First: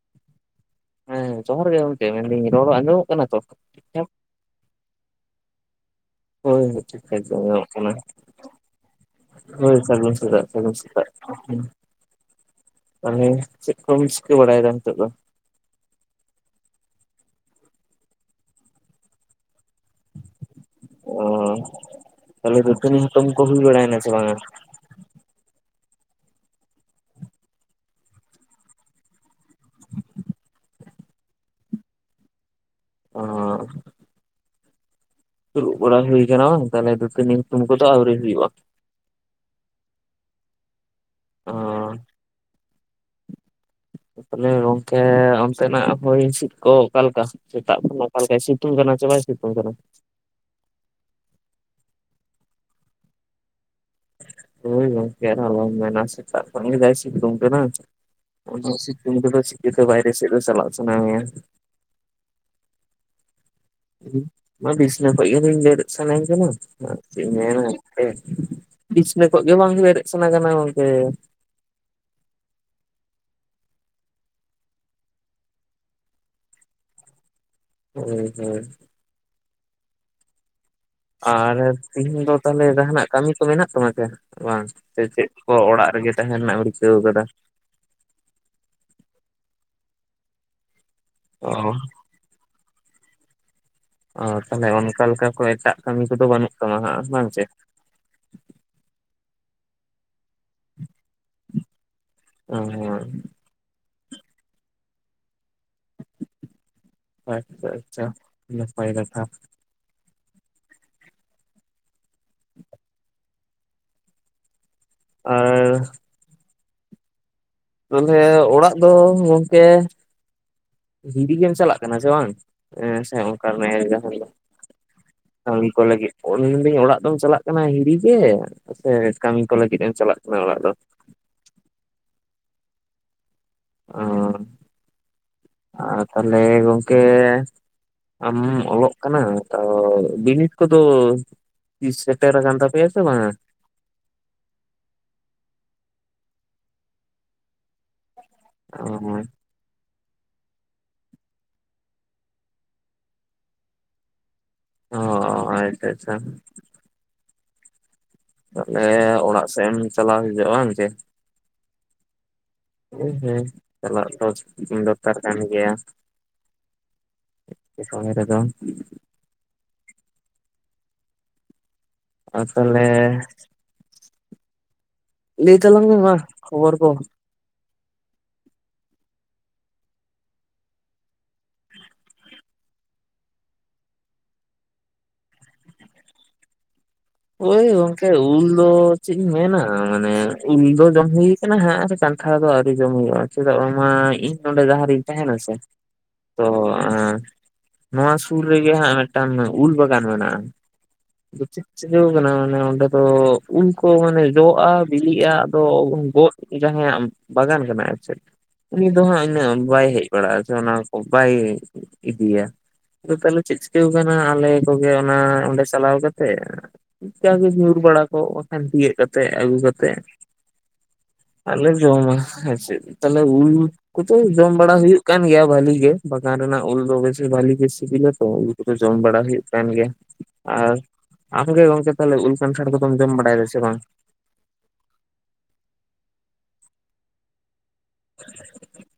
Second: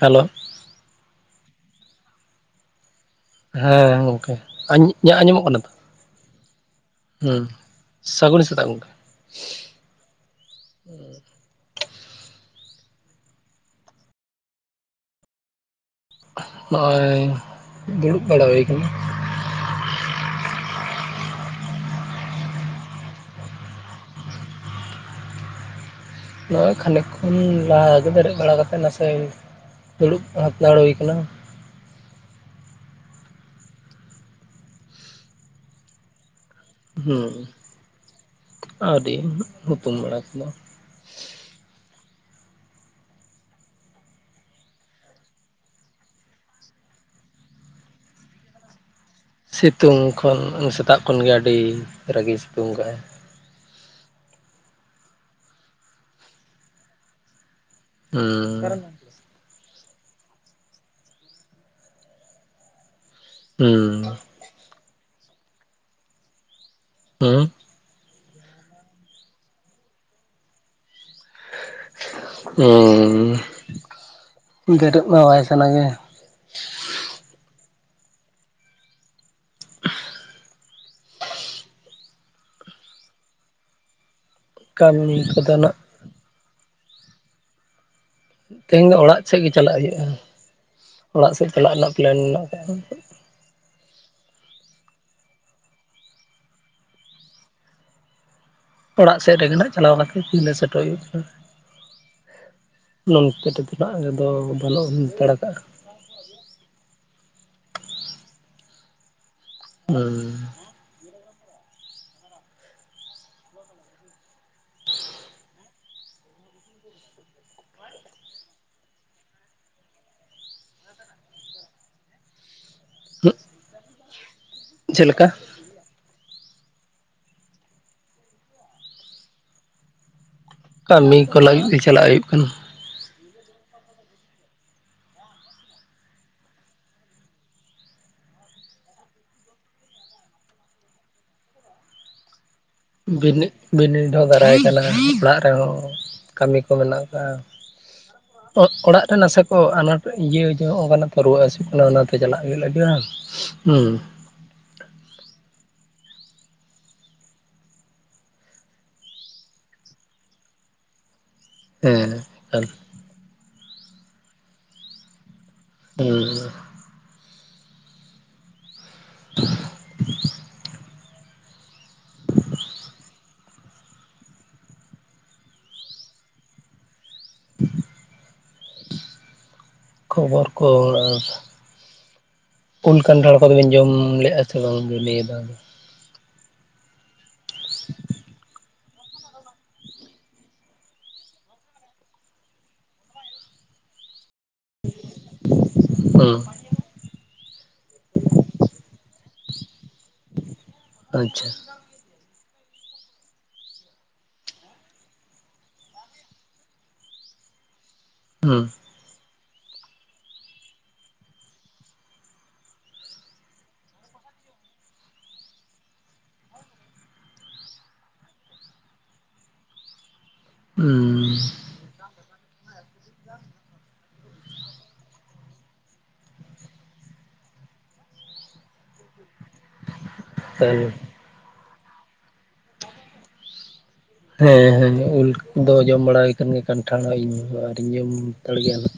Hello ᱦᱮᱸ ᱡᱚᱦᱟᱨ ᱜᱮ ᱜᱚᱢᱠᱮ ᱢᱮᱱᱫᱟᱹᱧ ᱨᱚᱲ ᱟᱸᱡᱚᱢᱚᱜ ᱠᱟᱱᱟ ᱛᱚ ᱴᱷᱤᱠ ᱦᱮᱸ ᱴᱷᱟᱠ? ᱜᱚᱢᱠᱮ ᱟᱸᱡ ᱤᱧᱟᱜ ᱟᱸᱡᱚᱢᱚᱜ ᱠᱟᱱᱟ ᱛᱚ ᱦᱳᱭ ᱴᱷᱤᱠ ᱴᱷᱟᱠ ᱦᱩᱸ ᱟᱸᱡᱚᱢᱚᱜ ᱠᱟᱱᱟ ᱥᱟᱹᱜᱩᱱ ᱥᱮᱛᱟᱜ ᱜᱚᱝᱠᱮ ᱦᱳᱭ ᱥᱟᱹᱜᱩᱱ ᱥᱮᱛᱟᱜ ᱥᱟᱹᱜᱩᱱ ᱥᱮ [unintelligible] ᱛᱟᱦᱚᱞᱮ ᱪᱮᱜ ᱠᱚᱢ ᱪᱤᱠᱟᱹ ᱵᱟᱲᱟᱭᱮᱫᱟ ᱱᱤᱛᱚᱜ ᱫᱚ? ᱦᱚᱸᱜ ᱚᱭ ᱫᱩᱲᱩᱵ ᱵᱟᱲᱟ ᱦᱩᱭ ᱠᱟᱱᱟ ᱾ ᱳ ᱛᱟᱦᱚᱞᱮ ᱫᱟᱹᱛᱟᱹᱱᱤ ᱦᱩᱛᱩᱢ ᱠᱚ ᱦᱩᱭ ᱵᱟᱲᱟᱭᱮᱱᱟ ᱥᱮ ᱵᱟᱝᱼᱟ? ᱱᱚᱜᱼᱚᱭ ᱠᱷᱟᱱᱤᱠ ᱠᱷᱚᱱ ᱞᱟᱦᱟᱜᱮ ᱫᱮᱨᱮᱫ ᱵᱟᱲᱟ ᱠᱟᱛᱮᱫ ᱱᱟᱥᱮ ᱫᱩᱲᱩᱵ ᱦᱟᱛᱟᱲ ᱦᱩᱭ ᱠᱟᱱᱟ ᱾ ᱚᱸᱻ ᱫᱩᱲᱩᱵ ᱵᱟᱲᱟ ᱦᱩᱭ ᱠᱟᱱᱟ ᱵᱟᱝ ᱛᱟᱦᱚᱞᱮ ᱫᱟᱹᱛᱟᱹᱱᱤ ᱦᱩᱛᱩᱢ ᱠᱚᱫᱚ ᱟᱹᱣᱨᱤ ᱦᱩᱭᱩᱜᱼᱟ ᱾ ᱟᱹᱣᱨᱤ ᱦᱩᱛᱩᱢ ᱵᱟᱲᱟ ᱠᱚᱫᱟ᱾ ᱚᱸᱻ ᱾ ᱛᱟᱦᱚᱞᱮ ᱜᱚᱢᱠᱮ ᱚᱱᱛᱮᱱᱟᱜ ᱦᱚᱭ ᱦᱤᱥᱤᱫ ᱠᱚ ᱚᱠᱟᱞᱮᱠᱟ? ᱥᱮᱛᱟᱜ ᱠᱷᱚᱱᱟᱜ ᱚᱠᱟᱞᱮᱠᱟᱭ ᱥᱤᱛᱩᱝ ᱠᱟᱱᱟ ᱪᱮ ᱵᱟᱭ ᱥᱤᱛᱩᱝ ᱠᱷᱚᱱ ᱥᱮᱛᱟᱜ ᱠᱷᱚᱱᱜᱮ ᱟᱹᱰᱤ ᱨᱟᱹᱜᱤ ᱥᱤᱛᱩᱝ ᱠᱟᱜᱼᱟᱭ ᱾ ᱦᱳᱭ ᱜᱚᱢᱠᱮ ᱟᱨ ᱟᱞᱚᱢ ᱢᱮᱱᱟ ᱥᱮᱛᱟᱜ ᱠᱷᱚᱱ ᱜᱮ ᱡᱟᱭ ᱥᱤᱛᱩᱝ ᱠᱟᱫᱟ ᱦᱩᱸ ᱚᱱᱟ ᱥᱤ ᱥᱤᱛᱩᱝ ᱨᱮ ᱫᱚ ᱪᱤᱠᱟᱹᱛᱮ ᱵᱟᱭᱨᱮ ᱥᱮᱫ ᱫᱚ ᱪᱟᱞᱟᱜ ᱥᱟᱱᱟᱢᱮᱭᱟ᱾ ᱦᱩᱸ [unintelligible] ᱢᱟ ᱵᱤᱥᱱᱟᱹ ᱠᱷᱚᱱᱜᱮ ᱵᱮᱧ ᱵᱮᱨᱮᱫ ᱥᱟᱱᱟᱧ ᱠᱟᱱᱟ ᱢᱟ ᱪᱮᱫ ᱮᱢ ᱦᱩᱸ ᱢᱮᱱᱟ ᱮ ᱵᱤᱪᱷᱱᱟᱹ ᱠᱷᱚᱱᱟᱜᱮ ᱵᱟᱝ ᱵᱮᱨᱮᱫ ᱥᱟᱱᱟ ᱠᱟᱱᱟ ᱜᱚᱢᱠᱮ᱾ ᱩᱸᱻ ᱵᱮᱨᱮᱫ ᱢᱟ ᱵᱟᱭ ᱥᱟᱱᱟ ᱜᱮ [unintelligible] [unintelligible] ᱟᱨᱮ ᱛᱤᱦᱤᱧ ᱫᱚ ᱛᱟᱦᱚᱞᱮ ᱡᱟᱦᱟᱱᱟᱜ ᱠᱟᱹᱢᱤ ᱠᱚ ᱢᱮᱱᱟᱜ ᱛᱟᱢᱟ ᱪᱮ ᱵᱟᱝ ᱥᱮ ᱠᱟᱹᱢᱤ ᱪᱮᱫ ᱠᱚ ᱠᱚᱫᱚ ᱱᱟᱜ ᱚᱲᱟᱜ ᱨᱮᱜᱮ ᱛᱟᱦᱮᱸ ᱨᱮᱱᱟᱜ ᱮᱢ ᱨᱤᱠᱟᱹᱣ ᱠᱟᱫᱟ ᱾ ᱛᱮᱦᱮᱧ ᱫᱚ ᱚᱲᱟᱜ ᱥᱮᱜ ᱜᱮ ᱪᱟᱞᱟᱜ ᱦᱩᱭᱩᱜᱼᱟ ᱚᱲᱟᱜ ᱥᱮᱫ ᱚ ᱪᱟᱞᱟᱜ ᱨᱮᱱᱟᱜ ᱯᱮᱞᱮᱱ ᱢᱮᱱᱟᱜ ᱠᱟᱜᱼᱟ᱾ ᱚ ᱛᱚᱵᱮ ᱚᱱᱠᱟᱱ ᱠᱮ ᱠᱚ ᱮᱴᱟᱜ ᱠᱟᱹᱢᱤ ᱠᱚᱫᱚ ᱵᱟᱹᱱᱩᱜ ᱛᱟᱢᱟ ᱦᱟᱸᱜ ᱵᱟᱝ ᱪᱮ᱾ ᱚᱲᱟᱜ ᱥᱮᱜ ᱨᱮᱜᱮ ᱱᱟᱜ ᱪᱟᱞᱟᱣ ᱠᱟᱛᱮᱫ ᱛᱤᱱᱨᱮ ᱥᱮᱴᱮᱨ ᱦᱩᱭᱩᱜ ᱠᱟᱱᱟ ᱚ ᱱᱚᱱᱛᱮ ᱛᱮᱫᱚ ᱚᱲᱟᱜ ᱨᱮᱫᱚ ᱵᱟᱹᱱᱩᱜ ᱦᱟᱛᱟᱲᱟ‌ ᱠᱟᱜ ᱟᱪᱪᱷᱟ ᱟᱪᱪᱷᱟ ᱱᱟᱯᱟᱭ ᱠᱟᱛᱷᱟ ᱾ ᱦᱩᱸ, ᱟᱸᱨ ᱛᱟᱦᱚᱞᱮ ᱚᱲᱟᱜ ᱫᱚ ᱜᱚᱢᱠᱮ ᱦᱤᱨᱤ ᱜᱮᱢ ᱪᱟᱞᱟᱜ ᱠᱟᱱᱟ ᱪᱮ ᱵᱟᱝ ᱦᱮᱸᱥᱮ ᱚᱱᱠᱟᱱ [unintelligible] ᱡᱚᱦᱟᱨ ᱫᱚ ᱾ [unintelligible] ᱠᱟᱹᱢᱤ ᱠᱚ ᱞᱟᱹᱜᱤᱫ ᱢᱮᱱᱫᱟᱹᱧ ᱚᱲᱟᱜ ᱫᱚᱢ ᱪᱟᱞᱟᱜ ᱠᱟᱱᱟ ᱦᱤᱨᱤ ᱜᱮ ᱥᱮ ᱠᱟᱹᱢᱤ ᱠᱚ ᱞᱟᱹᱜᱤᱫ ᱮᱢ ᱪᱟᱞᱟᱜ ᱠᱟᱱᱟ ᱚᱲᱟᱜ ᱫᱚ ᱾ ᱠᱟᱢᱤ ᱠᱚ ᱞᱟᱹᱜᱤᱫ ᱜᱮ ᱪᱟᱞᱟᱜ ᱦᱩᱭᱩᱜ ᱠᱟᱱᱟ ᱾ ᱚᱸᱻ ᱟᱨ ᱛᱟᱦᱞᱮ ᱜᱚᱝᱠᱮ ᱟᱢ ᱚᱞᱚᱜ ᱠᱟᱱᱟ ᱛᱚ ᱵᱤᱱᱤᱰ ᱠᱚᱫᱚ ᱛᱤᱥ ᱥᱮᱴᱮᱨ ᱠᱟᱱ ᱛᱟᱯᱮᱭᱟ ᱾ ᱵᱤᱱᱤᱰ ᱵᱤᱱᱤᱰ ᱦᱚᱸ ᱫᱟᱨᱟᱭ ᱠᱟᱱᱟ ᱚᱲᱟᱜ ᱨᱮᱦᱚᱸ ᱠᱟᱹᱢᱤ ᱠᱚ ᱢᱮᱱᱟᱜ ᱠᱟᱜᱼᱟ ᱾ ᱚᱜᱼᱚᱲᱟᱜ ᱨᱮ ᱱᱟᱥᱮ ᱚ ᱟᱱᱟᱴ ᱤᱭᱟᱹ ᱡᱮ ᱚᱱᱟᱛᱮ ᱨᱩᱣᱟᱹ ᱦᱟᱹᱥᱩᱜ ᱠᱟᱱᱟ ᱚᱱᱟᱛᱮ ᱪᱟᱞᱟᱜ ᱜᱮ ᱞᱟᱜᱟᱜᱼᱟ [unintelligible] ᱾ ᱚ ᱟᱪᱪᱷᱟ ᱟᱪᱪᱷᱟ ᱾ ᱛᱟᱦᱚᱞᱮ ᱚᱲᱟᱜ ᱥᱮᱜ ᱮᱢ ᱪᱟᱞᱟᱣ ᱦᱤᱡᱩᱜᱼᱟ ᱵᱟᱝ ᱪᱮ ᱮᱸ ᱛᱟᱦᱞᱮ ᱦᱮᱸ ᱦᱮᱸ ᱪᱟᱞᱟᱜ ᱫᱚ ᱫᱚᱨᱠᱟᱨ ᱠᱟᱱ ᱜᱮᱭᱟ ᱩᱸᱻ ᱥᱩᱢᱤ‌ ᱨᱮᱫᱚ ᱟᱨ ᱛᱟᱦᱞᱮ ᱞᱟᱹᱭ ᱛᱟᱞᱟᱝ ᱢᱮ ᱢᱟ ᱠᱷᱚᱵᱚᱨ ᱠᱚ, [inaudible] ᱠᱷᱚᱵᱚᱨ ᱠᱚ ᱟᱨ ᱩᱞ ᱠᱷᱟᱱᱴᱷᱟᱲ ᱠᱚ ᱵᱤᱱ ᱡᱚᱢ ᱞᱮᱜᱼᱟ ᱥᱮ ᱵᱟᱝ ᱱᱤᱭᱟᱫᱷᱟᱣ ᱫᱚ᱾ ᱳᱭ ᱜᱚᱝᱠᱮ ᱩᱞ ᱫᱚ ᱪᱮᱫ ᱤᱧ ᱢᱮᱱᱟ, ᱢᱟᱱᱮ ᱩᱞ ᱫᱚ ᱡᱚᱢ ᱦᱳᱭ ᱠᱟᱱᱟ ᱦᱟᱸᱜ, ᱠᱟᱱᱴᱷᱟᱲ ᱫᱚ ᱟᱹᱣᱨᱤ ᱡᱚᱢ ᱦᱳᱭᱳᱜᱼᱟ, ᱪᱮᱫᱟᱜ ᱵᱟᱝᱢᱟ ᱤᱧ ᱱᱚᱰᱮ ᱡᱟᱦᱟᱸ ᱨᱤᱧ ᱛᱟᱦᱮᱸᱱᱟ ᱥᱮ ᱦᱩᱸ ᱛᱚ ᱟᱸ ᱱᱚᱣᱟ ᱥᱩᱨ ᱨᱮᱜᱮ, ᱦᱟᱸᱜ ᱢᱮᱜᱴᱟᱱ ᱩᱞ ᱵᱟᱜᱟᱱ ᱢᱮᱱᱟᱜᱼᱟ᱾ ᱟᱫᱚ ᱟᱪᱪᱷᱟ, ᱪᱮᱫ ᱪᱤᱠᱟᱹᱣ ᱠᱟᱱᱟ ᱢᱟᱱᱮ ᱚᱸᱰᱮ ᱫᱚ, ᱩᱞ ᱠᱚ ᱢᱟᱱᱮ ᱡᱚᱜᱼᱟ, ᱵᱤᱞᱤᱜᱼᱟ ᱟᱫ ᱩᱱ ᱜᱚᱫ ᱡᱟᱦᱟᱸᱭᱟᱜ ᱵᱟᱜᱟᱱ ᱠᱟᱱᱟ, ᱟᱨ ᱪᱮᱫ ᱦᱩᱸ, ᱩᱱᱤ ᱫᱚ ᱦᱟᱸᱜ ᱩᱱᱟᱹᱜ ᱵᱟᱭ ᱦᱮᱡ ᱵᱟᱲᱟᱜᱼᱟ, ᱥᱮ ᱚᱱᱟ ᱠᱚ ᱵᱟᱭ ᱤᱫᱤᱭᱟ᱾ ᱟᱫᱚ ᱛᱟᱦᱚᱞᱮ ᱪᱮᱫ ᱪᱤᱠᱟᱹᱣ ᱠᱟᱱᱟ, ᱟᱞᱮ ᱠᱚᱜᱮ ᱚᱱᱟ ᱚᱸᱰᱮ ᱪᱟᱞᱟᱣ ᱠᱟᱛᱮ ᱡᱟ ᱜᱮ ᱧᱩᱨ ᱵᱟᱲᱟ ᱠᱚᱜ, ᱵᱟᱠᱷᱟᱱ ᱛᱤᱭᱳᱜ ᱠᱟᱛᱮᱜ ᱟᱹᱜᱩ ᱠᱟᱛᱮᱜ ᱩᱸ, ᱟᱨ ᱞᱮ ᱡᱚᱢᱟ ᱦᱮᱸᱥᱮ, ᱛᱟᱞᱮ ᱩᱞ ᱠᱚᱫᱚ ᱡᱚᱢ ᱵᱟᱲᱟ ᱦᱩᱭᱩᱜ ᱠᱟᱱ ᱜᱮᱭᱟ, ᱵᱷᱟᱞᱤ ᱜᱮ, ᱵᱟᱜᱟᱱ ᱨᱮᱱᱟᱜ ᱩᱞ ᱫᱚ ᱵᱮᱥᱤ ᱵᱷᱟᱞᱤ ᱜᱮ ᱥᱤᱵᱤᱞᱟ ᱛᱚ᱾ ᱠᱚᱫᱚ ᱡᱚᱢ ᱵᱟᱲᱟ ᱦᱩᱭᱩᱜ ᱠᱟᱱ ᱜᱮᱭᱟ, ᱟᱨ ᱛᱟᱦᱞᱮ ᱟᱢ ᱜᱮ ᱜᱚᱝᱠᱮ ᱛᱟᱦᱚᱞᱮ, ᱩᱞ ᱠᱷᱟᱱᱴᱷᱟᱲ ᱠᱚᱫᱚᱢ ᱡᱚᱢ ᱵᱟᱲᱟᱭ ᱫᱟ ᱥᱮ ᱵᱟᱝ? ᱦᱮᱸ, ᱦᱮᱸ, ᱩᱞᱫᱚ ᱡᱚᱢ ᱵᱟᱲᱟ ᱦᱩᱭ ᱠᱟᱱ ᱜᱮᱭᱟ, ᱠᱟᱱᱴᱷᱟᱲ ᱤᱧ ᱦᱚ ᱟᱣᱨᱤᱧ ᱡᱚᱢ ᱦᱟᱛᱟᱲ ᱜᱮᱭᱟ ᱱᱟᱜ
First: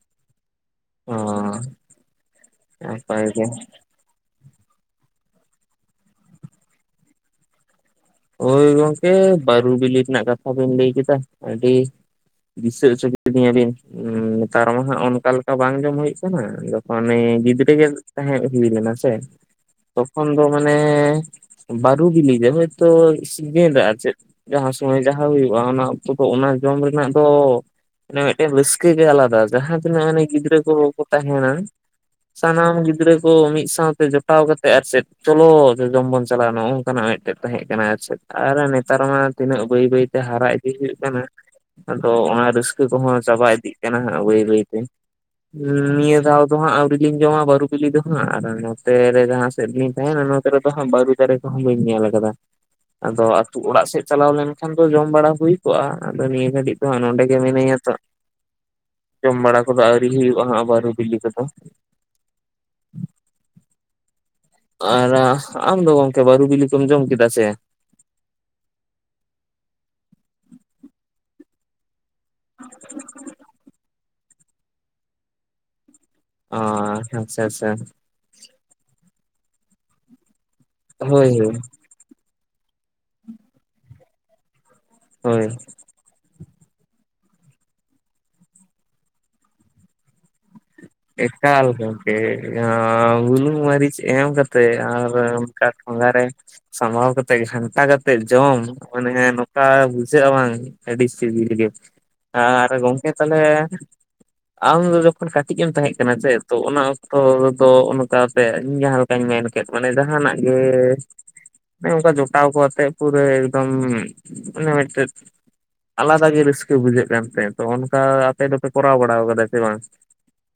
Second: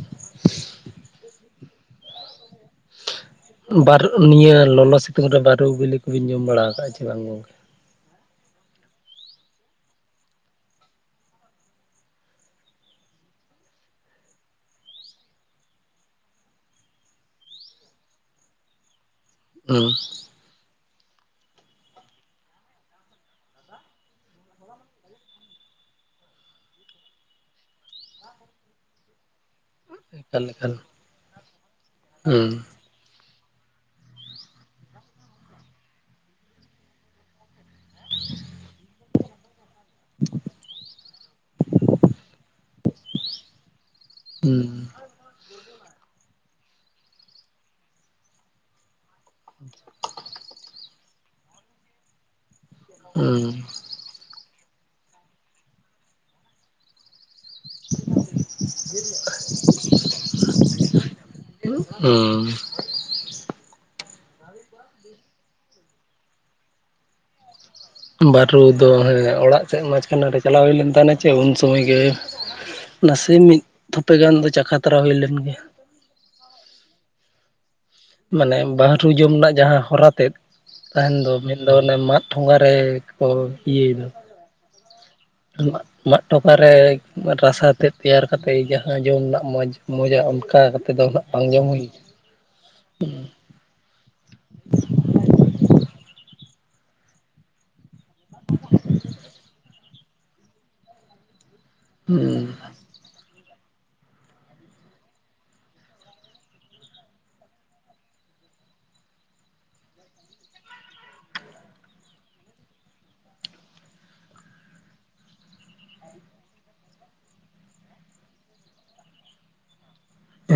ᱚ, ᱱᱟᱯᱟᱭ ᱜᱮ ᱱᱟᱜ ᱵᱟᱨ ᱱᱤᱭᱟᱹ ᱞᱚᱞᱚ ᱥᱤᱛᱩᱝ ᱨᱮ, ᱵᱟᱨᱩ ᱵᱤᱞᱤ ᱠᱚᱵᱤᱱ ᱡᱚᱢ ᱵᱟᱲᱟ ᱠᱟᱜᱼᱟ, ᱪᱮ ᱵᱟᱝ ᱜᱚᱝᱠᱮ? ᱦᱳᱭ ᱜᱚᱝᱠᱮ, ᱵᱟᱹᱨᱩ ᱵᱤᱞᱤ ᱨᱮᱱᱟᱜ ᱠᱟᱛᱷᱟ ᱵᱤᱱ ᱞᱟᱹᱭ ᱠᱮᱫᱟ, ᱟᱹᱰᱤ ᱫᱤᱥᱟᱹ ᱦᱚᱪᱚ ᱠᱤᱫᱤᱧᱟ ᱵᱤᱱ᱾ ᱱᱮᱛᱟᱨ ᱢᱟ ᱦᱟᱸᱜ ᱚᱱᱠᱟ ᱞᱮᱠᱟ ᱵᱟᱝ ᱡᱚᱢ ᱦᱳᱭᱳᱜ ᱠᱟᱱᱟ, ᱡᱚᱠᱷᱚᱱ ᱤᱧ ᱜᱤᱫᱽᱨᱟᱹ ᱜᱮ ᱛᱟᱦᱮᱸ ᱦᱩᱭ ᱞᱮᱱᱟ ᱥᱮ, ᱦᱩᱸ ᱛᱚᱠᱷᱚᱱ ᱫᱚ ᱢᱟᱱᱮ, ᱵᱟᱨᱩ ᱵᱤᱞᱤ ᱜᱮ ᱦᱳᱭ ᱛᱚ ᱥᱤᱡᱤᱱ ᱨᱮ ᱟᱨ ᱪᱮᱫ ᱡᱟᱦᱟᱸ ᱥᱚᱢᱚᱭ ᱡᱟᱦᱟᱸ ᱦᱩᱭᱩᱜᱼᱟ, ᱚᱱᱟ ᱚᱠᱛᱚ ᱫᱚ ᱚᱱᱟ ᱡᱚᱢ ᱨᱮᱱᱟᱜ ᱫᱚ ᱢᱟᱱᱮ ᱢᱮᱫᱴᱮᱱ ᱨᱟ. ᱥᱠᱟᱹ ᱜᱮ ᱟᱞᱟᱫᱟ᱾ ᱡᱟᱦᱟᱸ ᱛᱤᱱᱟᱹᱜ‌ ᱢᱟᱱᱮ ᱮᱠᱟᱞ ᱜᱤᱫᱽᱨᱟᱹ ᱮᱠᱟᱞ ᱠᱚ ᱠᱚ ᱛᱟᱦᱮᱸᱱᱟ, ᱦᱩᱸ ᱥᱟᱱᱟᱢ ᱜᱤᱫᱽᱨᱟᱹ ᱠᱚ ᱢᱤᱫ ᱥᱟᱶᱛᱮ ᱡᱚᱴᱟᱣ ᱠᱟᱛᱮᱜ ᱟᱨ ᱪᱮᱫ, ᱪᱚᱞᱚ ᱡᱚ ᱡᱚᱢ ᱵᱚᱱ ᱪᱟᱞᱟᱜᱼᱟ, ᱱᱚᱝᱠᱟᱱᱟᱜ ᱢᱮᱴᱮᱡ᱾ ᱛᱟᱦᱮᱸᱜ ᱠᱟᱱᱟ ᱟᱨ ᱪᱮᱫ, ᱟᱨ ᱱᱮᱛᱟᱨ ᱢᱟ ᱛᱤᱱᱟᱹᱜ ᱵᱟᱹᱭ ᱵᱟᱹᱭᱛᱮ ᱦᱟᱨᱟ ᱤᱫᱤ ᱦᱩᱭᱩᱜ ᱠᱟᱱᱟ, ᱟᱫᱚ ᱚᱱᱟ ᱨᱟᱹᱥᱠᱟᱹ ᱠᱚᱦᱚᱸ ᱪᱟᱵᱟ ᱤᱫᱤᱜ ᱠᱟᱱᱟᱸ ᱦᱟᱸᱜ, ᱵᱟᱹᱭ ᱦᱩᱸ ᱵᱟᱹᱭᱛᱮ ᱱᱤᱭᱟᱹ ᱫᱷᱟᱣ ᱟᱫᱚ ᱦᱟᱸᱜ ᱟᱹᱣᱨᱤ ᱞᱤᱧ ᱡᱚᱢᱟ ᱵᱟᱹᱨᱩ ᱵᱤᱞᱤ ᱫᱚ ᱦᱟᱸᱜ, ᱟᱨ ᱱᱚᱛᱮ ᱨᱮ ᱡᱟᱦᱟᱸ ᱥᱮᱫ ᱨᱮᱞᱤᱧ ᱛᱟᱦᱮᱸᱱᱟ ᱱᱚᱛᱮ ᱨᱮᱫᱚ ᱦᱟᱸᱜ, ᱵᱟᱹᱨᱩ ᱫᱟᱨᱮ ᱠᱚᱦᱚᱸ ᱵᱟᱹᱧ ᱧᱮᱞ ᱠᱟᱫᱟ᱾ ᱟᱫᱚ ᱟᱛᱩ ᱚᱲᱟᱜ ᱥᱮᱫ ᱪᱟᱞᱟᱣ ᱞᱮᱱᱠᱷᱟᱱ ᱫᱚ, ᱡᱚᱢ ᱵᱟᱲᱟ ᱦᱩᱭ ᱠᱚᱜᱼᱟ, ᱟᱫᱚ ᱱᱤᱭᱟᱹ ᱜᱷᱟᱹᱲᱤ ᱱᱤᱛᱚᱜ ᱦᱟᱸᱜ ᱱᱚᱸᱰᱮ ᱜᱮ ᱢᱤᱱᱟᱹᱧᱟ ᱛᱚ᱾ ᱡᱚᱢ ᱵᱟᱲᱟ ᱠᱚᱫᱚ ᱟᱹᱣᱨᱤ ᱦᱩᱭᱩᱜᱼᱟ, ᱦᱟᱸᱜ ᱵᱟᱹᱨᱩ ᱵᱤᱞᱤ ᱠᱚᱫᱚ᱾ ᱚᱸ, ᱟᱨ ᱟᱢ ᱫᱚ ᱜᱚᱝᱠᱮ, ᱵᱟᱹᱨᱩ ᱵᱤᱞᱤ ᱠᱚᱢ ᱡᱚᱢ ᱠᱮᱫᱟ ᱥᱮ? ᱵᱟᱹᱨᱩ ᱫᱚ ᱦᱮᱸ, ᱚᱲᱟᱜ ᱥᱮᱫ ᱢᱟᱪᱠᱷᱟᱱᱮ ᱨᱮ ᱪᱟᱞᱟᱣ ᱦᱩᱭᱞᱱ ᱛᱟᱦᱮᱸᱱᱟ ᱪᱮ, ᱩᱱ ᱥᱚᱢᱚᱭ ᱜᱮ ᱱᱟᱥᱮ ᱢᱤᱫ ᱛᱷᱚᱯᱮ ᱜᱟᱱ ᱫᱚ, ᱪᱟᱠᱷᱟ ᱛᱟᱨᱟ ᱦᱩᱭ ᱞᱮᱱ ᱜᱮ ᱚᱸ, ᱟᱪᱪᱷᱟ, ᱟᱪᱪᱷᱟ, ᱢᱟᱱᱮ ᱵᱟᱦᱟᱨᱩ ᱡᱚᱢ ᱨᱮᱱᱟᱜ ᱡᱟᱦᱟᱸ ᱦᱚᱨᱟ ᱛᱮᱫ, ᱛᱟᱦᱮᱱ ᱦᱳᱭ ᱫᱚ ᱦᱳᱭ ᱢᱮᱱ ᱫᱚ ᱚᱱᱟ ᱢᱟᱫ ᱴᱷᱚᱸᱜᱟ ᱨᱮ ᱠᱚ, ᱤᱭᱟᱹᱭ ᱫᱚ᱾ ᱦᱳᱭ [unintelligible] [unintelligible] ᱢᱟᱫ ᱴᱚᱠᱷᱟᱨᱮ ᱨᱟᱥᱟ ᱛᱮᱫ ᱛᱮᱭᱟᱨ ᱠᱟᱛᱮ, ᱡᱟᱦᱟᱸ ᱡᱚᱢ ᱨᱮᱱᱟᱜ ᱢᱚᱡᱽ ᱢᱚᱡᱟ ᱚᱱᱠᱟ ᱫᱚ ᱦᱟᱸᱜ ᱵᱟᱝ ᱮᱠᱟᱞ ᱡᱚᱢ ᱦᱩᱭ ᱜᱚᱢᱠᱮ ᱡᱟᱦᱟᱸ ᱵᱩᱞᱩᱝ ᱢᱟᱨᱤᱪ ᱮᱢ ᱠᱟ ᱛᱮ ᱟᱨ ᱚᱱᱠᱟ ᱴᱷᱚᱝᱜᱟᱨᱮ ᱥᱟᱢᱵᱟᱽᱣ ᱠᱟᱛᱮ ᱜᱷᱟᱱᱴᱟ ᱠᱟ ᱠᱟᱛᱮᱫ ᱡᱚᱢ, ᱢᱟᱱᱮ ᱱᱚᱝᱠᱟ ᱵᱩᱡᱷᱟᱹᱜᱼᱟ ᱵᱟᱝ ᱟᱹᱰᱤ ᱥᱤᱵᱤᱞ ᱜᱮ᱾ ᱦᱩᱸ ᱟᱨ ᱜᱚᱢᱠᱮ ᱛᱟᱦᱚᱞᱮ, ᱟᱢ ᱫᱚ ᱡᱚᱠᱷᱚᱱ ᱠᱟ ᱴᱤᱡ ᱮᱢ ᱛᱟᱦᱮᱸ ᱠᱟᱱᱟ ᱥᱮ, ᱛᱚ ᱚᱱᱟ ᱚᱠᱛᱚ ᱨᱮᱫᱚ, ᱚᱱᱠᱟ ᱛᱮ ᱤᱧ ᱡᱟᱦᱟᱸ ᱞᱮᱠᱟᱧ ᱢᱮᱱ ᱠᱮᱫ ᱢᱟᱱᱮ ᱡᱟᱦᱱᱟᱜ ᱜᱮ ᱢᱟᱱᱮ ᱚᱱᱠᱟ ᱡᱚᱴᱟᱣ ᱠᱚ ᱟᱛᱮᱜ ᱯᱩᱨᱟᱹ, ᱮᱠᱫᱚᱢ ᱢᱟᱱᱮ ᱢᱮᱫᱮᱡ ᱟᱞᱟᱫᱟ ᱜᱮ ᱨᱟᱹᱥᱠᱟᱹ ᱵᱩᱡᱷᱟᱹᱜ ᱠᱟᱱ ᱛᱟᱦᱮᱸᱫ ᱛᱚ ᱚᱱᱠᱟ ᱟᱯᱮ ᱫᱚᱯᱮ ᱠᱚᱨᱟᱣ ᱵᱟᱲᱟᱣ ᱠᱟᱫᱟ ᱪᱮ ᱵᱟᱝ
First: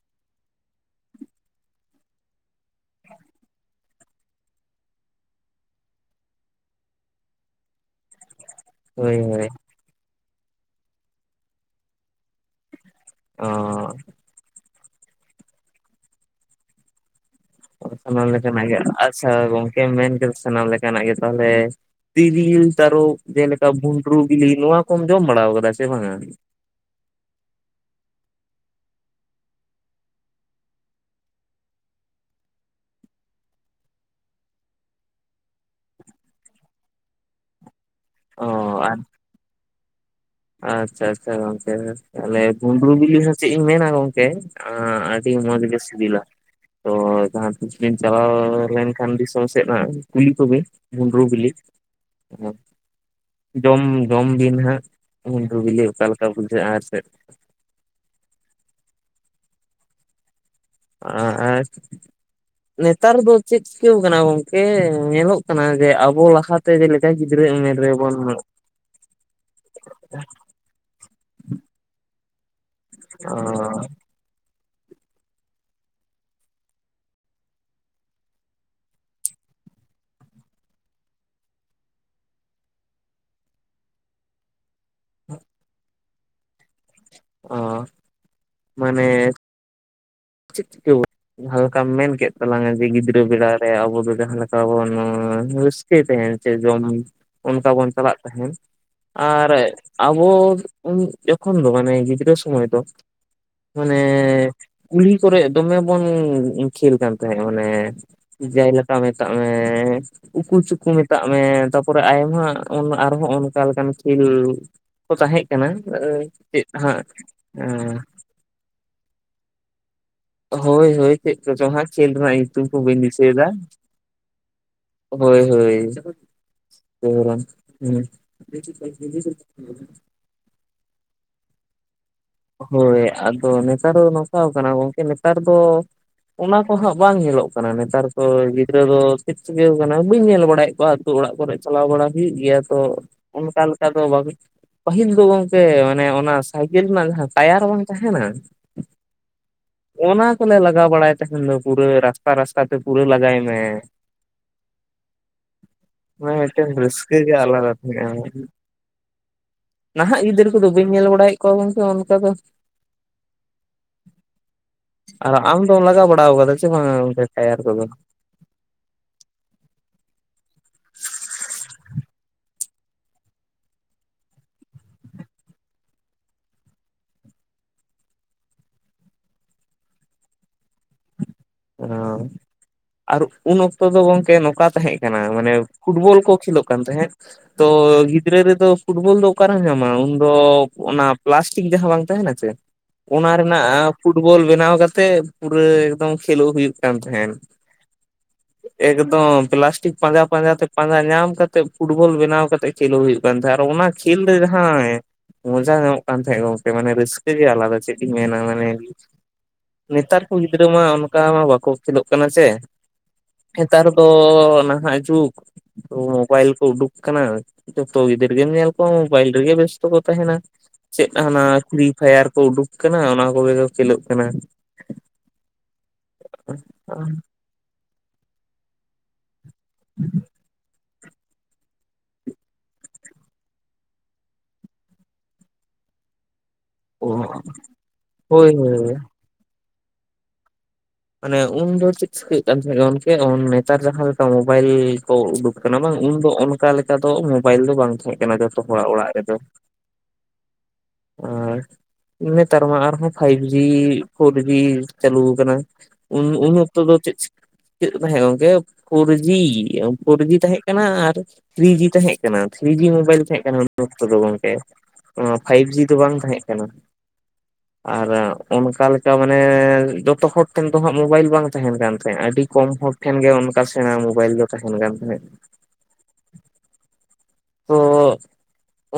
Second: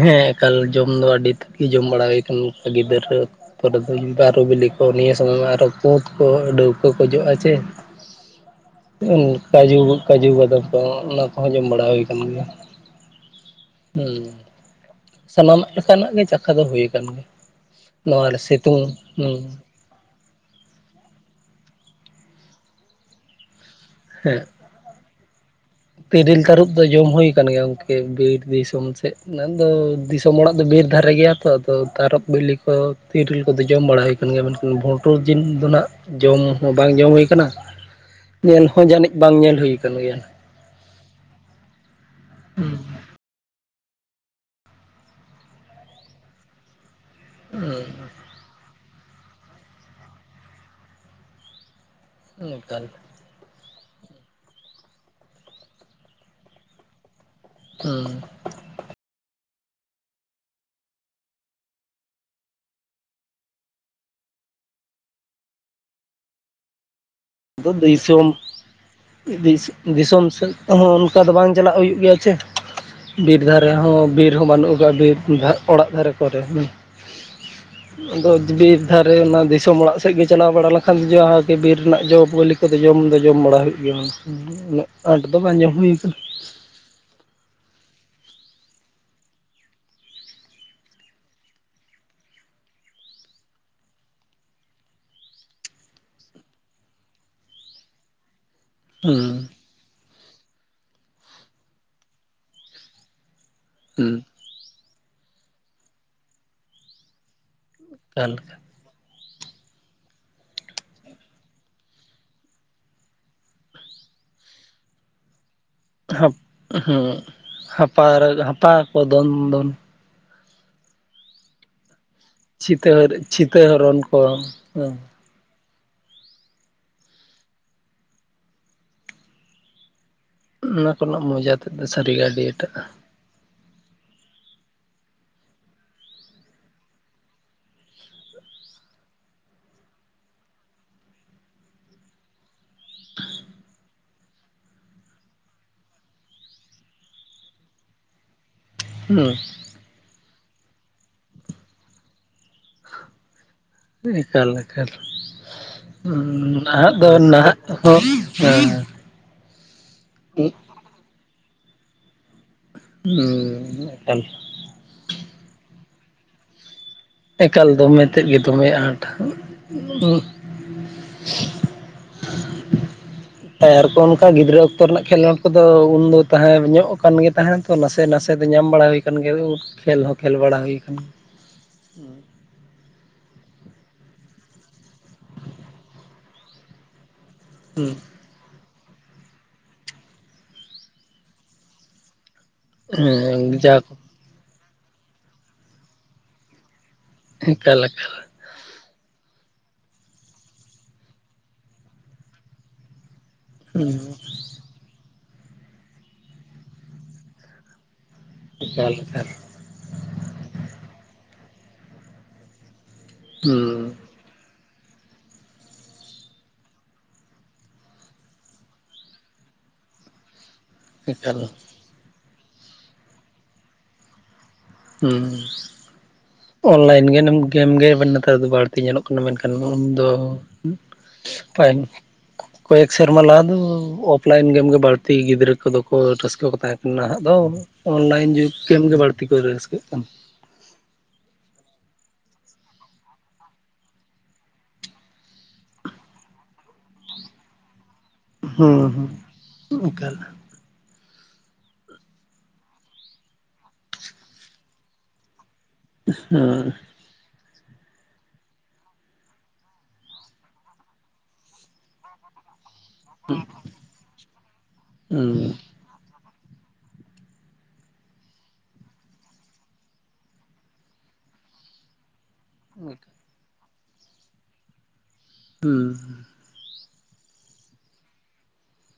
ᱦᱮᱸ ᱮᱠᱟᱞ ᱡᱚᱢ ᱫᱚ ᱟᱹᱰᱤ ᱛᱷᱤᱡ ᱜᱮ ᱡᱚᱢ ᱵᱟᱲᱟ ᱦᱩᱭ ᱟᱠᱟᱱ ᱜᱤᱫᱽᱟᱹᱨ ᱨᱮ ᱯᱚᱨᱮ ᱫᱚ ᱩᱱ ᱵᱟᱹᱨᱩ ᱵᱤᱞᱤ ᱠᱚ ᱱᱤᱭᱟᱹ ᱥᱚᱢᱚᱭ ᱢᱟ ᱟᱨᱚ ᱠᱩᱸᱫ ᱠᱚ ᱰᱟᱹᱣᱠᱟᱹ ᱠᱚ ᱡᱚᱜᱼᱟ ᱪᱮ [inaudible] ᱩᱱ ᱦᱳᱭ ᱠᱟᱹᱡᱩ ᱠᱟᱹᱡᱩ ᱵᱟᱫᱟᱢ ᱠᱚ ᱦᱟᱸ ᱚᱱᱟ ᱠᱚᱦᱚᱸ ᱡᱚᱢ ᱵᱟᱲᱟ ᱦᱩᱭ ᱠᱟᱱ ᱜᱮᱭᱟ ᱚᱸ ᱦᱩᱸ ᱥᱟᱱᱟᱢᱟᱜ ᱞᱮᱠᱟᱱᱟᱜ ᱜᱮ ᱪᱟᱠᱷᱟ ᱫᱚ ᱦᱩᱭ ᱟᱠᱟᱱ ᱜᱮ ᱛᱚᱵᱮ ᱥᱟᱱᱟᱢ ᱞᱮᱠᱟᱱᱟᱜ ᱜᱮ ᱟᱪᱪᱷᱟ ᱜᱚᱢᱠᱮ ᱠᱮᱢ ᱢᱮᱱ ᱠᱮᱫᱟ ᱥᱟᱱᱟᱢ ᱞᱮᱠᱟᱱᱟᱜ ᱜᱮ ᱛᱟᱦᱚᱞᱮ ᱛᱤᱨᱤᱞ ᱛᱟᱹᱨᱚᱯ ᱡᱮᱞᱮᱠᱟ ᱵᱷᱩᱱ ᱰᱨᱩ ᱦᱮᱸ ᱵᱤᱞᱤ ᱱᱚᱣᱟ ᱠᱚᱢ ᱡᱚᱢ ᱵᱟᱲᱟᱣ ᱠᱟᱫᱟ ᱥᱮ ᱵᱟᱝᱟ? ᱛᱤᱨᱤᱞ ᱛᱟᱹᱨᱩᱵ ᱫᱚ ᱡᱚᱢ ᱦᱩᱭ ᱟᱠᱟᱱ ᱜᱮᱭᱟ ᱜᱚᱢ ᱠᱮ ᱵᱤᱨ ᱫᱤᱥᱚᱢ ᱥᱮᱫ ᱚᱱᱟ ᱫᱚ ᱫᱤᱥᱚᱢ ᱚᱲᱟᱜ ᱫᱚ ᱵᱤᱨ ᱫᱷᱟᱨᱮ ᱜᱮᱭᱟ ᱛᱚ ᱟᱫᱚ ᱛᱟᱨᱚᱯ ᱵᱤᱞᱤ ᱠᱚ ᱛᱤᱨᱤᱞ ᱠᱚᱫᱚ ᱡᱚᱢ ᱵᱟᱲᱟ ᱦᱩᱭ ᱠᱟᱱ ᱜᱮᱭᱟ ᱢᱮᱱᱠᱷᱟᱱ ᱵᱷᱚᱸᱴᱩᱨ ᱡᱤᱞ ᱫᱚ ᱱᱟᱜ ᱡᱚᱢ ᱦᱚᱸ ᱵᱟᱝ ᱡᱚᱢ ᱦᱩᱭᱠᱟᱱᱟ ᱚ ᱧᱮᱞ ᱦᱚᱸ ᱡᱟᱹᱱᱤᱡ ᱵᱟᱝ ᱧᱮᱞ ᱦᱩᱭᱠᱟᱱ ᱜᱮᱭᱟ ᱟᱪᱪᱷᱟ ᱟᱪᱪᱷᱟ ᱜᱚᱝᱠᱮ ᱛᱟᱦᱚᱞᱮ ᱵᱩᱸᱰᱨᱩ ᱵᱤᱞᱤ ᱦᱚᱸ ᱪᱮᱫ ᱤᱧ ᱢᱮᱱᱟ ᱜᱚᱢᱠᱮ ᱟᱹᱰᱤ ᱢᱚᱡᱽ ᱜᱮ ᱥᱤᱵᱤᱞᱟ ᱛᱚ ᱡᱟᱦᱟᱸ ᱛᱤᱥ ᱵᱤᱱ ᱪᱟᱞᱟᱣ ᱞᱮᱱᱠᱷᱟᱱ ᱫᱤᱥ ᱥᱚᱢ ᱥᱮᱫ ᱦᱟᱸᱜ ᱠᱩᱞᱤ ᱠᱚᱵᱤᱱ ᱵᱷᱩᱸᱰᱨᱩ ᱵᱤᱞᱤ ᱦᱩᱢ ᱮᱠᱟᱞ ᱡᱚᱢ ᱡᱚᱢ ᱵᱤᱱ ᱦᱟᱸᱜ ᱵᱷᱩᱸᱰᱨᱩ ᱵᱤᱞᱤ ᱚᱠᱟᱞᱮᱠᱟ ᱵᱩᱡᱷᱟᱹᱜᱼᱟ ᱟᱨ ᱥᱮᱫ ᱦᱩᱸ ᱟᱸ ᱟᱨ ᱱᱮᱛᱟᱨ ᱫᱚ ᱪᱮᱫ ᱪᱤᱠᱟᱹᱣᱠᱟᱱᱟ ᱜᱚᱝᱠᱮ ᱧᱮᱞᱚᱜ ᱠᱟᱱᱟ ᱡᱮ ᱟᱵᱚ ᱞᱟᱦᱟᱛᱮ ᱡᱮᱞᱮᱠᱟ ᱜᱤᱫ ᱟᱫᱚ ᱫᱤᱥᱚᱢ ᱫᱤᱥ ᱫᱤᱥᱚᱢ ᱥᱮᱫ ᱦᱚᱸ ᱚᱱᱠᱟ ᱫᱚ ᱵᱟᱝ ᱪᱟᱞᱟᱜ ᱦᱩᱭᱩᱜ ᱜᱮᱭᱟ ᱪᱮ ᱵᱤᱨ ᱫᱷᱟᱨᱮ ᱦᱚᱸ ᱵᱤᱨ ᱦᱚᱸ ᱵᱟᱹᱱᱩᱜ ᱟᱠᱟᱜᱼᱟ ᱵᱤᱨ ᱫᱷᱟᱜ ᱚᱲᱟᱜ ᱫᱷᱟᱨᱮ ᱠᱚᱨᱮ ᱦᱩᱸ ᱟᱫᱚ ᱵᱤᱨ ᱫᱷᱟᱨᱮ ᱚᱱᱟ ᱫᱤᱥᱚᱢ ᱚᱲᱟᱜ ᱥᱮᱫ ᱜᱮ ᱪᱟᱞᱟᱣ ᱵᱟᱲᱟ ᱞᱮᱱᱠᱷᱟᱱ ᱫᱚ ᱡᱟᱦᱟᱸᱜᱮ ᱵᱤᱨ ᱨᱮᱱᱟᱜ ᱡᱚ ᱵᱟᱹᱞᱤ ᱠᱚᱫᱚ ᱡᱚᱢ ᱫᱚ ᱡᱚᱢ ᱵᱟᱲᱟ ᱦᱩᱭᱩᱜ ᱜᱮᱭᱟ ᱜᱚᱢᱠᱮ ᱩᱱᱟᱹᱜ ᱟᱸᱴ ᱫᱚ ᱵᱟᱝ ᱡᱚᱢ ᱦᱩᱭ ᱟᱠᱟᱱᱟ ᱚᱸ ᱢᱟᱱᱮ ᱪᱮᱫ ᱪᱤᱠᱟᱹᱣ ᱡᱟᱦᱟᱸ ᱞᱮᱠᱟᱢ ᱢᱮᱱ ᱠᱮᱫ ᱛᱟᱞᱟᱝᱟ ᱡᱮ ᱜᱤᱫᱽᱨᱟᱹ ᱵᱮᱲᱟ ᱨᱮ ᱟᱵᱚ ᱫᱚ ᱡᱟᱦᱟᱸ ᱞᱮᱠᱟ ᱵᱚᱱ ᱨᱟᱹᱥ ᱠᱟᱹᱭ ᱛᱟᱦᱮᱱ ᱡᱮ ᱡᱚᱢ ᱚᱱᱠᱟ ᱵᱚᱱ ᱪᱟᱞᱟᱜ ᱛᱟᱦᱮᱱ ᱦᱩᱸ ᱟᱨ ᱟᱵᱚ ᱩᱱ ᱡᱚᱠᱷᱚᱱ ᱫᱚ ᱢᱟᱱᱮ ᱜᱤᱫᱽᱨᱟᱹ ᱥᱚᱢᱚᱭ ᱫᱚ ᱢᱟᱱᱮ ᱦᱩᱸ ᱠᱩᱞᱦᱤ ᱠᱚᱨᱮ ᱫᱚᱢᱮ ᱵᱚᱱ ᱠᱷᱮᱞ ᱠᱟᱱ ᱛᱟᱦᱮᱸᱜ ᱢᱟᱱᱮ ᱮᱠᱟᱞ ᱡᱟᱭ ᱞᱮᱠᱟ ᱢᱮᱛᱟᱜ ᱢᱮ ᱩᱠᱩ ᱪᱩᱠᱩ ᱢᱮᱛᱟᱜ ᱢᱮ ᱛᱟᱯᱚᱨᱮ ᱟᱭᱢᱟ ᱟᱨᱦᱚᱸ ᱚᱱᱠᱟ ᱞᱮᱠᱟᱱ ᱠᱷᱮᱞ ᱠᱚ ᱛᱟᱦᱮᱸᱜ ᱠᱟᱱᱟ ᱦᱟᱯ ᱪᱮᱫ ᱦᱟᱸᱜ ᱦᱮᱸ ᱦᱟᱯᱟᱨᱮ ᱦᱟᱯᱟᱠᱚ ᱫᱚᱱ ᱫᱚᱱ ᱦᱚᱭ ᱦᱚᱭ ᱪᱮᱫᱠᱚᱪᱚ ᱠᱷᱮᱞᱱᱟ ᱪᱤᱛᱟᱹᱨ ᱪᱷᱤᱛᱟᱹ ᱦᱚᱨᱚᱱ ᱠᱚ ᱦᱮᱸ ᱦᱚᱭ ᱦᱚᱭ ᱪᱷᱤᱛᱟ ᱦᱚᱨᱚᱱ ᱚᱱᱟ ᱠᱚᱨᱮᱱᱟᱜ ᱢᱚᱡᱟ ᱛᱮᱫ ᱫᱚ ᱥᱟᱹᱨᱤ ᱜᱮ ᱦᱚᱭ ᱟᱫᱚ ᱱᱮᱛᱟᱨ ᱫᱚ ᱱᱚᱣᱠᱟ ᱠᱟᱱᱟ ᱜᱚᱝᱠᱮ ᱱᱮᱛᱟᱨ ᱫᱚ ᱚᱱᱟ ᱠᱚᱦᱟᱸᱜ ᱵᱟᱝ ᱧᱮᱞᱚᱜ ᱠᱟᱱᱟ ᱱᱮᱛᱟᱨ ᱠᱚ ᱜᱤᱫᱽᱨᱟᱹ ᱫᱚ ᱪᱮᱫ ᱪᱤᱠᱟᱹ ᱠᱟᱱᱟ ᱵᱟᱹᱧ ᱧᱮᱞ ᱵᱟᱲᱟᱭᱮᱫ ᱠᱚᱣᱟ ᱟᱛᱩ ᱚᱲᱟᱜ ᱠᱚᱨᱮ ᱪᱟᱞᱟᱣ ᱵᱟᱲᱟ ᱦᱩᱭᱩᱜ ᱜᱮᱭᱟ ᱛᱚ ᱚᱱᱠᱟ ᱞᱮᱠᱟ ᱫᱚ ᱵᱟᱝ ᱯᱟᱹᱦᱤᱞ ᱫᱚ ᱜᱚᱢᱠᱮ ᱢᱟᱱᱮ ᱚᱱᱟ ᱥᱟᱭᱠᱮᱞ ᱨᱮᱱᱟᱜ ᱡᱟᱦᱟᱸ ᱴᱟᱭᱟᱨ ᱵᱟᱝ ᱛᱟᱦᱮᱱᱟ ᱦᱩᱸ ᱚᱱᱟ ᱠᱚᱞᱮ ᱞᱟᱜᱟᱣ ᱵᱟᱲᱟᱭ ᱛᱟᱦᱮᱱ ᱫᱚ ᱯᱩᱨᱟᱹ ᱨᱟᱥᱛᱟ ᱨᱟᱥᱛᱟ ᱛᱮ ᱯᱩᱨᱟᱹ ᱞᱟᱜᱟᱭ ᱢᱮ ᱮᱠᱟᱞ ᱮᱠᱟᱞ ᱚᱱᱟ ᱢᱤᱫᱴᱮᱱ ᱱᱟᱦᱟᱜ ᱫᱚ ᱨᱟᱹᱥᱠᱟᱹ ᱜᱮ ᱱᱟᱦᱟᱜ ᱟᱞᱟᱫᱟ ᱦᱚᱸ ᱛᱟᱦᱮᱸᱜᱼᱟ ᱱᱟᱦᱟᱜ ᱜᱤᱫᱽᱟᱹᱨ ᱠᱚᱫᱚ ᱵᱟᱹᱧ ᱧᱮᱞ ᱵᱟᱲᱟᱭᱮᱫ ᱠᱚᱣᱟ ᱜᱚᱝᱠᱮ ᱚᱱᱠᱟ ᱫᱚ ᱦᱩᱸ [unintelligible] ᱟᱨ ᱟᱢ ᱫᱚ ᱞᱟᱜᱜᱟ ᱵᱟᱲᱟᱣᱟᱠᱟᱫᱟ ᱥᱮ ᱵᱟᱝ ᱮᱠᱟᱞ ᱫᱚ ᱢᱮᱛᱮ ᱜᱮ ᱫᱚᱢᱮ ᱟᱸᱴ ᱮᱨᱠᱚ ᱚᱱᱠᱟ ᱜᱤᱫᱽᱨᱟᱹ ᱚᱠᱛᱚ ᱨᱮᱱᱟᱜ ᱠᱷᱮᱞᱳᱰ ᱠᱚᱫᱚ ᱩᱱᱫᱚ ᱛᱟᱦᱮᱸ ᱧᱚᱜ ᱠᱟᱱ ᱜᱮ ᱛᱟᱦᱮᱱ ᱛᱚ ᱱᱟᱥᱮ ᱱᱟᱥᱮ ᱫᱚ ᱧᱟᱢ ᱵᱟᱲᱟ ᱦᱩᱭ ᱠᱟᱱᱜᱮᱭᱟ ᱩᱻᱠᱷᱮᱞ ᱦᱚᱸ ᱠᱷᱮᱞ ᱵᱟᱲᱟ ᱦᱩᱭᱠᱟᱱ ᱚᱸᱻᱦᱩᱸ ᱟᱨ ᱩᱱ ᱚᱠᱛᱚ ᱫᱚ ᱜᱚᱢᱠᱮ ᱱᱚᱝᱠᱟ ᱛᱟᱦᱮᱸ ᱠᱟᱱᱟ ᱢᱟᱱᱮ ᱯᱷᱩᱴᱵᱚᱞ ᱠᱚ ᱠᱷᱮᱞᱳᱜ ᱠᱟᱱ ᱛᱟᱦᱮᱸᱫ ᱛᱚ ᱜᱤᱫᱽ ᱜᱤᱫᱽᱨᱟᱹ ᱨᱮᱫᱚ ᱯᱷᱩᱴᱵᱚᱞ ᱫᱚ ᱚᱠᱟᱨᱮᱢ ᱧᱟᱢᱟ ᱩᱱᱫᱚ ᱚᱱᱟ ᱯᱞᱟᱥᱴᱤᱠ ᱡᱟᱦᱟᱸ ᱵᱟᱝ ᱛᱟᱦᱮᱱᱟ ᱪᱮ ᱚᱱᱟ ᱦᱮᱸ ᱡᱟ ᱨᱮᱱᱟᱜ ᱠᱚ ᱯᱷᱩᱸ ᱯᱷᱩᱴᱵᱚᱞ ᱵᱮᱱᱟᱣ ᱠᱟᱛᱮᱫ ᱯᱩᱨᱟᱹ ᱮᱠᱫᱚᱢ ᱠᱷᱮᱞᱳᱜ ᱦᱩᱭᱩᱜ ᱠᱟᱱ ᱛᱟᱦᱮᱸᱱ ᱮᱠᱟᱞ ᱮᱠᱟᱞ ᱮᱠᱫᱚᱢ ᱯᱞᱟᱥᱴᱤᱠ ᱯᱟᱸᱡᱟ ᱯᱟᱸᱡᱟ ᱛᱮ ᱯᱟᱸᱡᱟ ᱧᱟᱢ ᱠᱟᱛᱮᱜ ᱯᱷᱩᱴᱵᱚᱞ ᱵᱮᱱᱟᱣ ᱠᱟᱛᱮᱜ ᱠᱷᱮᱞᱳ ᱦᱩᱭᱩᱜ ᱠᱟᱱ ᱛᱟᱦᱮᱸᱫ ᱟᱨ ᱚᱱᱟ ᱦᱩᱸ ᱠᱷᱮᱞ ᱨᱮ ᱡᱟᱦᱟᱭ ᱢᱚᱡᱟ ᱧᱟᱢᱚᱜ ᱠᱟᱱ ᱛᱟᱦᱮᱸᱫ ᱜᱚᱝᱠᱮ ᱢᱟᱱᱮ ᱨᱟᱹᱥᱠᱟᱹ ᱜᱮ ᱟᱞᱟᱫᱟ ᱪᱮᱫ ᱤᱧ ᱢᱮᱱᱟ ᱢᱟᱱᱮ ᱮᱠᱟᱞ ᱮᱠᱟᱞ ᱱᱮᱛᱟᱨ ᱠᱚ ᱜᱤᱫᱽᱨᱟᱹ ᱢᱟ ᱚᱱᱠᱟ ᱢᱟ ᱵᱟᱠᱚ ᱩᱫᱱᱟᱹᱜ ᱠᱟᱱᱟ ᱥᱮ ᱦᱩᱸ ᱱᱮᱛᱟᱨ ᱫᱚ ᱱᱟᱦᱟᱜ ᱡᱩᱜᱽ ᱢᱳᱵᱟᱭᱤᱞ ᱠᱚ ᱩᱰᱩᱠ ᱟᱠᱟᱱᱟ ᱡᱚᱛᱚ ᱜᱤᱫᱨᱟᱹᱜᱮᱧ ᱧᱮᱞ ᱠᱚᱣᱟ ᱵᱟᱭᱤᱞᱨᱤᱜᱤ ᱵᱮᱥᱛᱚ ᱠᱚ ᱛᱟᱦᱮᱱᱟ ᱪᱮᱫ ᱮᱠᱟᱞ ᱦᱟᱱᱟ ᱯᱷᱨᱤ ᱯᱷᱟᱭᱟᱨ ᱠᱚ ᱩᱰᱩᱠ ᱟᱠᱟᱱᱟ ᱚᱱᱟ ᱠᱚᱜᱮ ᱠᱚ ᱠᱷᱮᱞᱳᱜ ᱠᱟᱱᱟ ᱩᱸᱻ ᱚᱱᱞᱟᱭᱤᱱ [unintelligible] ᱱᱮᱛᱟᱨ ᱫᱚ ᱵᱟᱹᱲᱛᱤ ᱧᱮᱞᱚᱜ ᱠᱟᱱᱟ ᱢᱮᱱᱠᱷᱟᱱ ᱩᱱᱫᱚ [unintelligible] ᱠᱚᱭᱮᱠ ᱥᱮᱨᱢᱟ ᱞᱟᱦᱟ ᱫᱚ ᱚᱯᱷᱞᱟᱭᱤᱱ ᱜᱮᱢᱜᱮ ᱵᱟᱹᱲᱛᱤ ᱜᱤᱫᱽᱨᱟᱹ ᱠᱚᱫᱚ ᱠᱚ ᱨᱟᱹᱥᱠᱟᱹ ᱠᱚ ᱛᱟᱦᱮᱸᱜ ᱚ ᱱᱟᱦᱟᱜ ᱫᱚ ᱚᱱᱞᱟᱭᱤᱱ ᱦᱳᱭ ᱡᱩᱜᱽ ᱦᱳᱭ ᱜᱮᱢᱜᱮ ᱵᱟᱹᱲᱛᱤ ᱠᱚ ᱫᱟᱹᱲ ᱥᱩᱨᱩᱜ ᱠᱟᱱᱟ ᱢᱟᱱᱮ ᱩᱱᱫᱚ ᱪᱮᱫ ᱪᱤᱠᱟᱹᱭ ᱦᱩᱭᱩᱜ ᱠᱟᱱ ᱛᱟᱦᱮᱸ ᱜᱚᱝᱠᱮ ᱱᱮᱛᱟᱨ ᱡᱟᱦᱟᱸ ᱞᱮᱠᱟ ᱢᱳᱵᱟᱭᱤᱞ ᱠᱚ ᱩᱰᱩᱠ ᱠᱟᱱᱟ ᱵᱟᱝ ᱩᱱᱫᱚ ᱚᱱᱠᱟ ᱞᱮᱠᱟ ᱫᱚ ᱢᱳᱵᱟᱭᱤᱞ ᱫᱚ ᱵᱟᱝ ᱛᱟᱦᱮᱸ ᱠᱟᱱᱟ ᱡᱚᱛᱚ ᱦᱚᱲᱟᱜ ᱚᱲᱟᱜ ᱨᱮᱫᱚ ᱩᱸᱜ ᱠᱟᱞ ᱟᱨ ᱱᱮᱛᱟᱨ ᱢᱟ ᱟᱨᱦᱚᱸ ᱯᱷᱟᱭᱤᱵ ᱡᱤ ᱯᱷᱳᱨᱡᱤ ᱪᱟᱹᱞᱩ ᱟᱠᱟᱱᱟ ᱩᱱ ᱩᱱ ᱚᱠᱛᱚ ᱫᱚ ᱪᱮᱫ ᱪᱤ ᱠᱟᱹᱜ ᱛᱟᱦᱮᱸ ᱜᱚᱝᱠᱮ ᱯᱷᱳᱨᱡᱤ ᱯᱷᱳᱨ ᱡᱤ ᱛᱟᱦᱮᱸ ᱠᱟᱱᱟ ᱟᱨ ᱛᱷᱨᱤ ᱡᱤ ᱛᱟᱦᱮᱸ ᱠᱟᱱᱟ ᱠᱟᱱᱟ ᱛᱷᱨᱤ ᱡᱤ ᱢᱳᱵᱟᱭᱤᱞ ᱛᱟᱦᱮᱸ ᱠᱟᱱᱟ ᱩᱱ ᱚᱠᱛᱚ ᱫᱚ ᱜᱚᱝᱠᱮ ᱢᱤ ᱫᱚ ᱵᱟᱝ ᱛᱟᱦᱮᱸ ᱠᱟᱱᱟ ᱟᱨ ᱚᱱᱠᱟ ᱞᱮᱠᱟ ᱢᱟᱱᱮ ᱡᱚᱛᱚ ᱦᱚᱲ ᱴᱷᱮᱱ ᱫᱚ ᱦᱟᱸᱜ ᱢᱳᱵᱟᱭᱤᱞ ᱵᱟᱝ ᱛᱟᱦᱮᱱ ᱠᱟᱱ ᱛᱟᱦᱮᱸᱜᱼᱟ ᱟᱹᱰᱤ ᱠᱚᱢ ᱦᱚᱲ ᱴᱷᱮᱱ ᱜᱮ ᱚᱱᱠᱟ ᱥᱮᱬᱟ ᱢᱳᱵᱟᱭᱤᱞ ᱫᱚ ᱛᱟᱦᱮᱱ ᱠᱟᱱ ᱛᱟᱦᱮᱸᱫ ᱦᱩᱸ ᱛᱚ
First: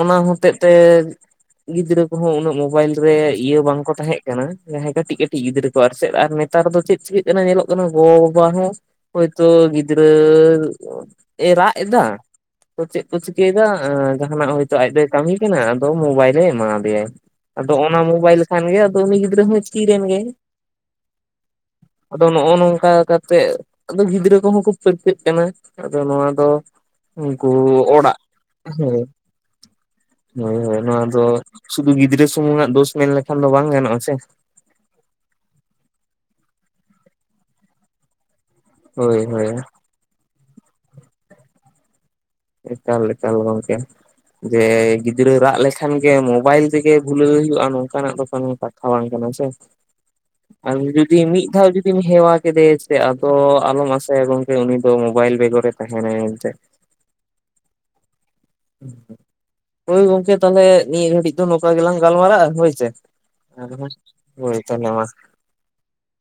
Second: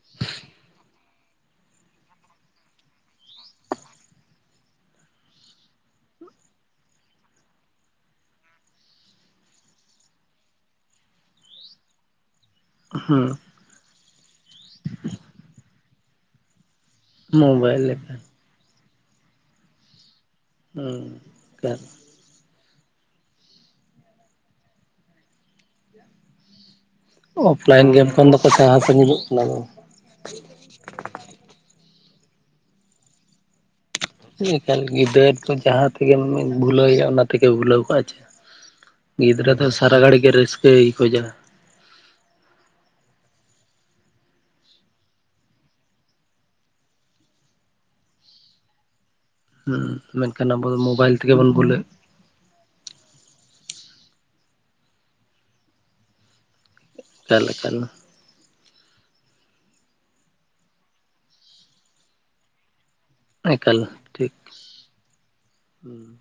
ᱚᱱᱟ ᱦᱚᱛᱮᱜ ᱛᱮ ᱜᱤᱫᱽᱨᱟᱹ ᱠᱚᱦᱚᱸ ᱩᱱᱟᱹᱜ ᱢᱵᱟᱭᱤᱞ ᱨᱮ ᱤᱭᱟᱹ ᱵᱟᱝᱠᱚ ᱛᱟᱦᱮᱸ ᱠᱟᱱᱟ ᱡᱟᱦᱟᱭ ᱠᱟᱹᱴᱤᱡ ᱠᱟᱹᱴᱤᱡ ᱜᱤᱫᱽᱨᱟᱹ ᱠᱚ ᱟᱨ ᱥᱮᱜ ᱱᱮᱛᱟᱨ ᱫᱚ ᱪᱮᱫ ᱪᱤᱠᱟᱹᱜ ᱠᱟᱱᱟ ᱧᱮᱞᱚᱜ ᱠᱟᱱᱟ ᱜᱚᱸᱵᱟᱵᱟ ᱦᱚᱸ ᱦᱳᱭᱛᱳ ᱜᱤᱫᱽᱨᱟᱹ ᱮ ᱨᱟᱜᱼᱮᱫᱟ ᱛᱳᱫᱮ ᱠᱮᱫᱟ ᱟᱻᱡᱟᱦᱟᱱᱟᱜ ᱦᱚᱭᱛᱳ ᱟᱡ ᱫᱚᱭ ᱠᱟᱹᱢᱤ ᱠᱟᱱᱟ ᱟᱫᱚ ᱢᱳᱵᱟᱭᱤᱞᱮ ᱮᱢᱟᱣᱟᱫᱮᱭᱟᱭ ᱟᱫᱚ ᱢᱳᱵᱟᱭᱤᱞ ᱚᱱᱟ ᱞᱮᱠᱟᱱ ᱢᱳᱵᱟᱭᱤᱞ ᱠᱷᱟᱱᱜᱮ ᱟᱫᱚ ᱩᱱᱤ ᱜᱤᱫᱽᱨᱟᱹ ᱦᱚᱸᱭ ᱛᱦᱤᱨ ᱮᱮᱱ ᱜᱮ ᱦᱩᱸ ᱛᱟᱛ ᱟᱫᱚ ᱱᱚᱜᱼᱚ ᱱᱚᱝᱠᱟ ᱠᱟ ᱠᱟᱛᱮᱜ ᱟᱫᱚ ᱜᱤᱫᱽᱨᱟᱹ ᱠᱚᱦᱚᱸ ᱠᱚ ᱯᱟᱹᱨᱠᱟᱹᱜ ᱠᱟᱱᱟ ᱱᱤᱛᱳᱜ ᱫᱚ ᱱᱚᱣᱟ ᱫᱚ ᱩᱱᱠᱩ ᱚᱯᱷᱞᱟᱭᱤᱱ ᱜᱮᱢ ᱚᱲᱟᱜ ᱠᱷᱚᱱ ᱫᱚᱠᱚ ᱥᱟᱦᱟ ᱦᱩᱸ ᱥᱟᱺᱜᱤᱧᱚᱜ ᱠᱟᱱᱟ ᱦᱳᱭ ᱦᱳᱭ ᱱᱚᱣᱟ ᱫᱚ ᱥᱩᱫᱩ ᱜᱤᱫᱽᱨᱟᱹ ᱥᱩᱢᱩᱝᱟᱜ ᱫᱳᱥ ᱢᱮᱱ ᱞᱮᱠᱷᱟᱱ ᱫᱚ ᱵᱟᱝ ᱜᱟᱱᱚᱜᱼᱟ ᱥᱮ ᱱᱮᱛᱟᱨ ᱜᱤᱫᱟᱹᱨ ᱫᱚ ᱡᱟᱦᱟᱸ ᱛᱮᱜᱮᱢ ᱵᱷᱩᱞᱟᱹᱣᱭᱟ ᱚᱱᱟ ᱛᱮᱜᱮ ᱵᱷᱩᱞᱟᱹᱣ ᱠᱟᱜᱼᱟ ᱪᱮ ᱦᱳᱭ ᱦᱳᱭ ᱜᱤᱫᱽᱨᱟᱹ ᱫᱚ ᱥᱟᱨᱟ ᱜᱷᱟᱹᱲᱤ ᱜᱮ ᱨᱟᱹᱥᱠᱟᱹᱭ ᱠᱷᱚᱡᱟ ᱮᱠᱟᱞ ᱮᱠᱟᱞ ᱜᱚᱝᱠᱮ ᱡᱮ ᱜᱤᱫᱽᱨᱟᱹ ᱨᱟᱜ ᱞᱮᱠᱷᱟᱱ ᱜᱮ ᱢᱳᱵᱟᱭᱤᱞ ᱛᱮᱜᱮ ᱵᱷᱩᱞᱟᱹᱣ ᱦᱩᱭᱩᱜᱼᱟ ᱱᱚᱝᱠᱟᱱᱟᱜ ᱫᱚ ᱠᱚᱱᱚ ᱠᱟᱛᱷᱟ ᱵᱟᱝ ᱠᱟᱱᱟ ᱥᱮ ᱦᱩᱸ ᱢᱮᱱᱠᱷᱟᱱ ᱟᱵᱚ ᱟᱨ ᱫᱚ ᱩᱱᱤ ᱢᱳᱵᱟᱭᱤᱞ ᱡᱩᱫᱤ ᱛᱮᱜᱮ ᱢᱤᱫ ᱵᱚᱱ ᱫᱷᱟᱣ ᱵᱷᱩᱞᱟᱹᱜ ᱡᱩᱫᱤᱢ ᱦᱮᱣᱟ ᱠᱮᱫᱮ ᱥᱮ ᱥᱮ ᱟᱫᱚ ᱟᱞᱚᱢ ᱟᱥᱟᱭᱟ ᱜᱚᱝᱠᱮ ᱩᱱᱤ ᱫᱚ ᱢᱳᱵᱟᱭᱤᱞ ᱵᱮᱜᱚᱨᱮ ᱛᱟᱦᱮᱱᱟᱭ ᱮᱱᱛᱮᱜ ᱮᱠᱟᱞ ᱮᱠᱟᱞ, ᱦᱳᱭ ᱜᱚᱝᱠᱮ ᱛᱟᱦᱞᱮ ᱱᱤᱭᱟᱹ ᱜᱷᱟᱹᱲᱤᱡ ᱫᱚ ᱱᱚᱝᱠᱟ ᱜᱮᱞᱟᱝ ᱜᱟᱞᱢᱟᱨᱟᱜᱼᱟ ᱦᱳᱭ ᱥᱮ ᱮᱠᱟᱞ ᱴᱷᱤᱠ [unintelligible] ᱦᱳᱭ ᱛᱚᱞᱦᱮ ᱢᱟ ᱾ [inaudible]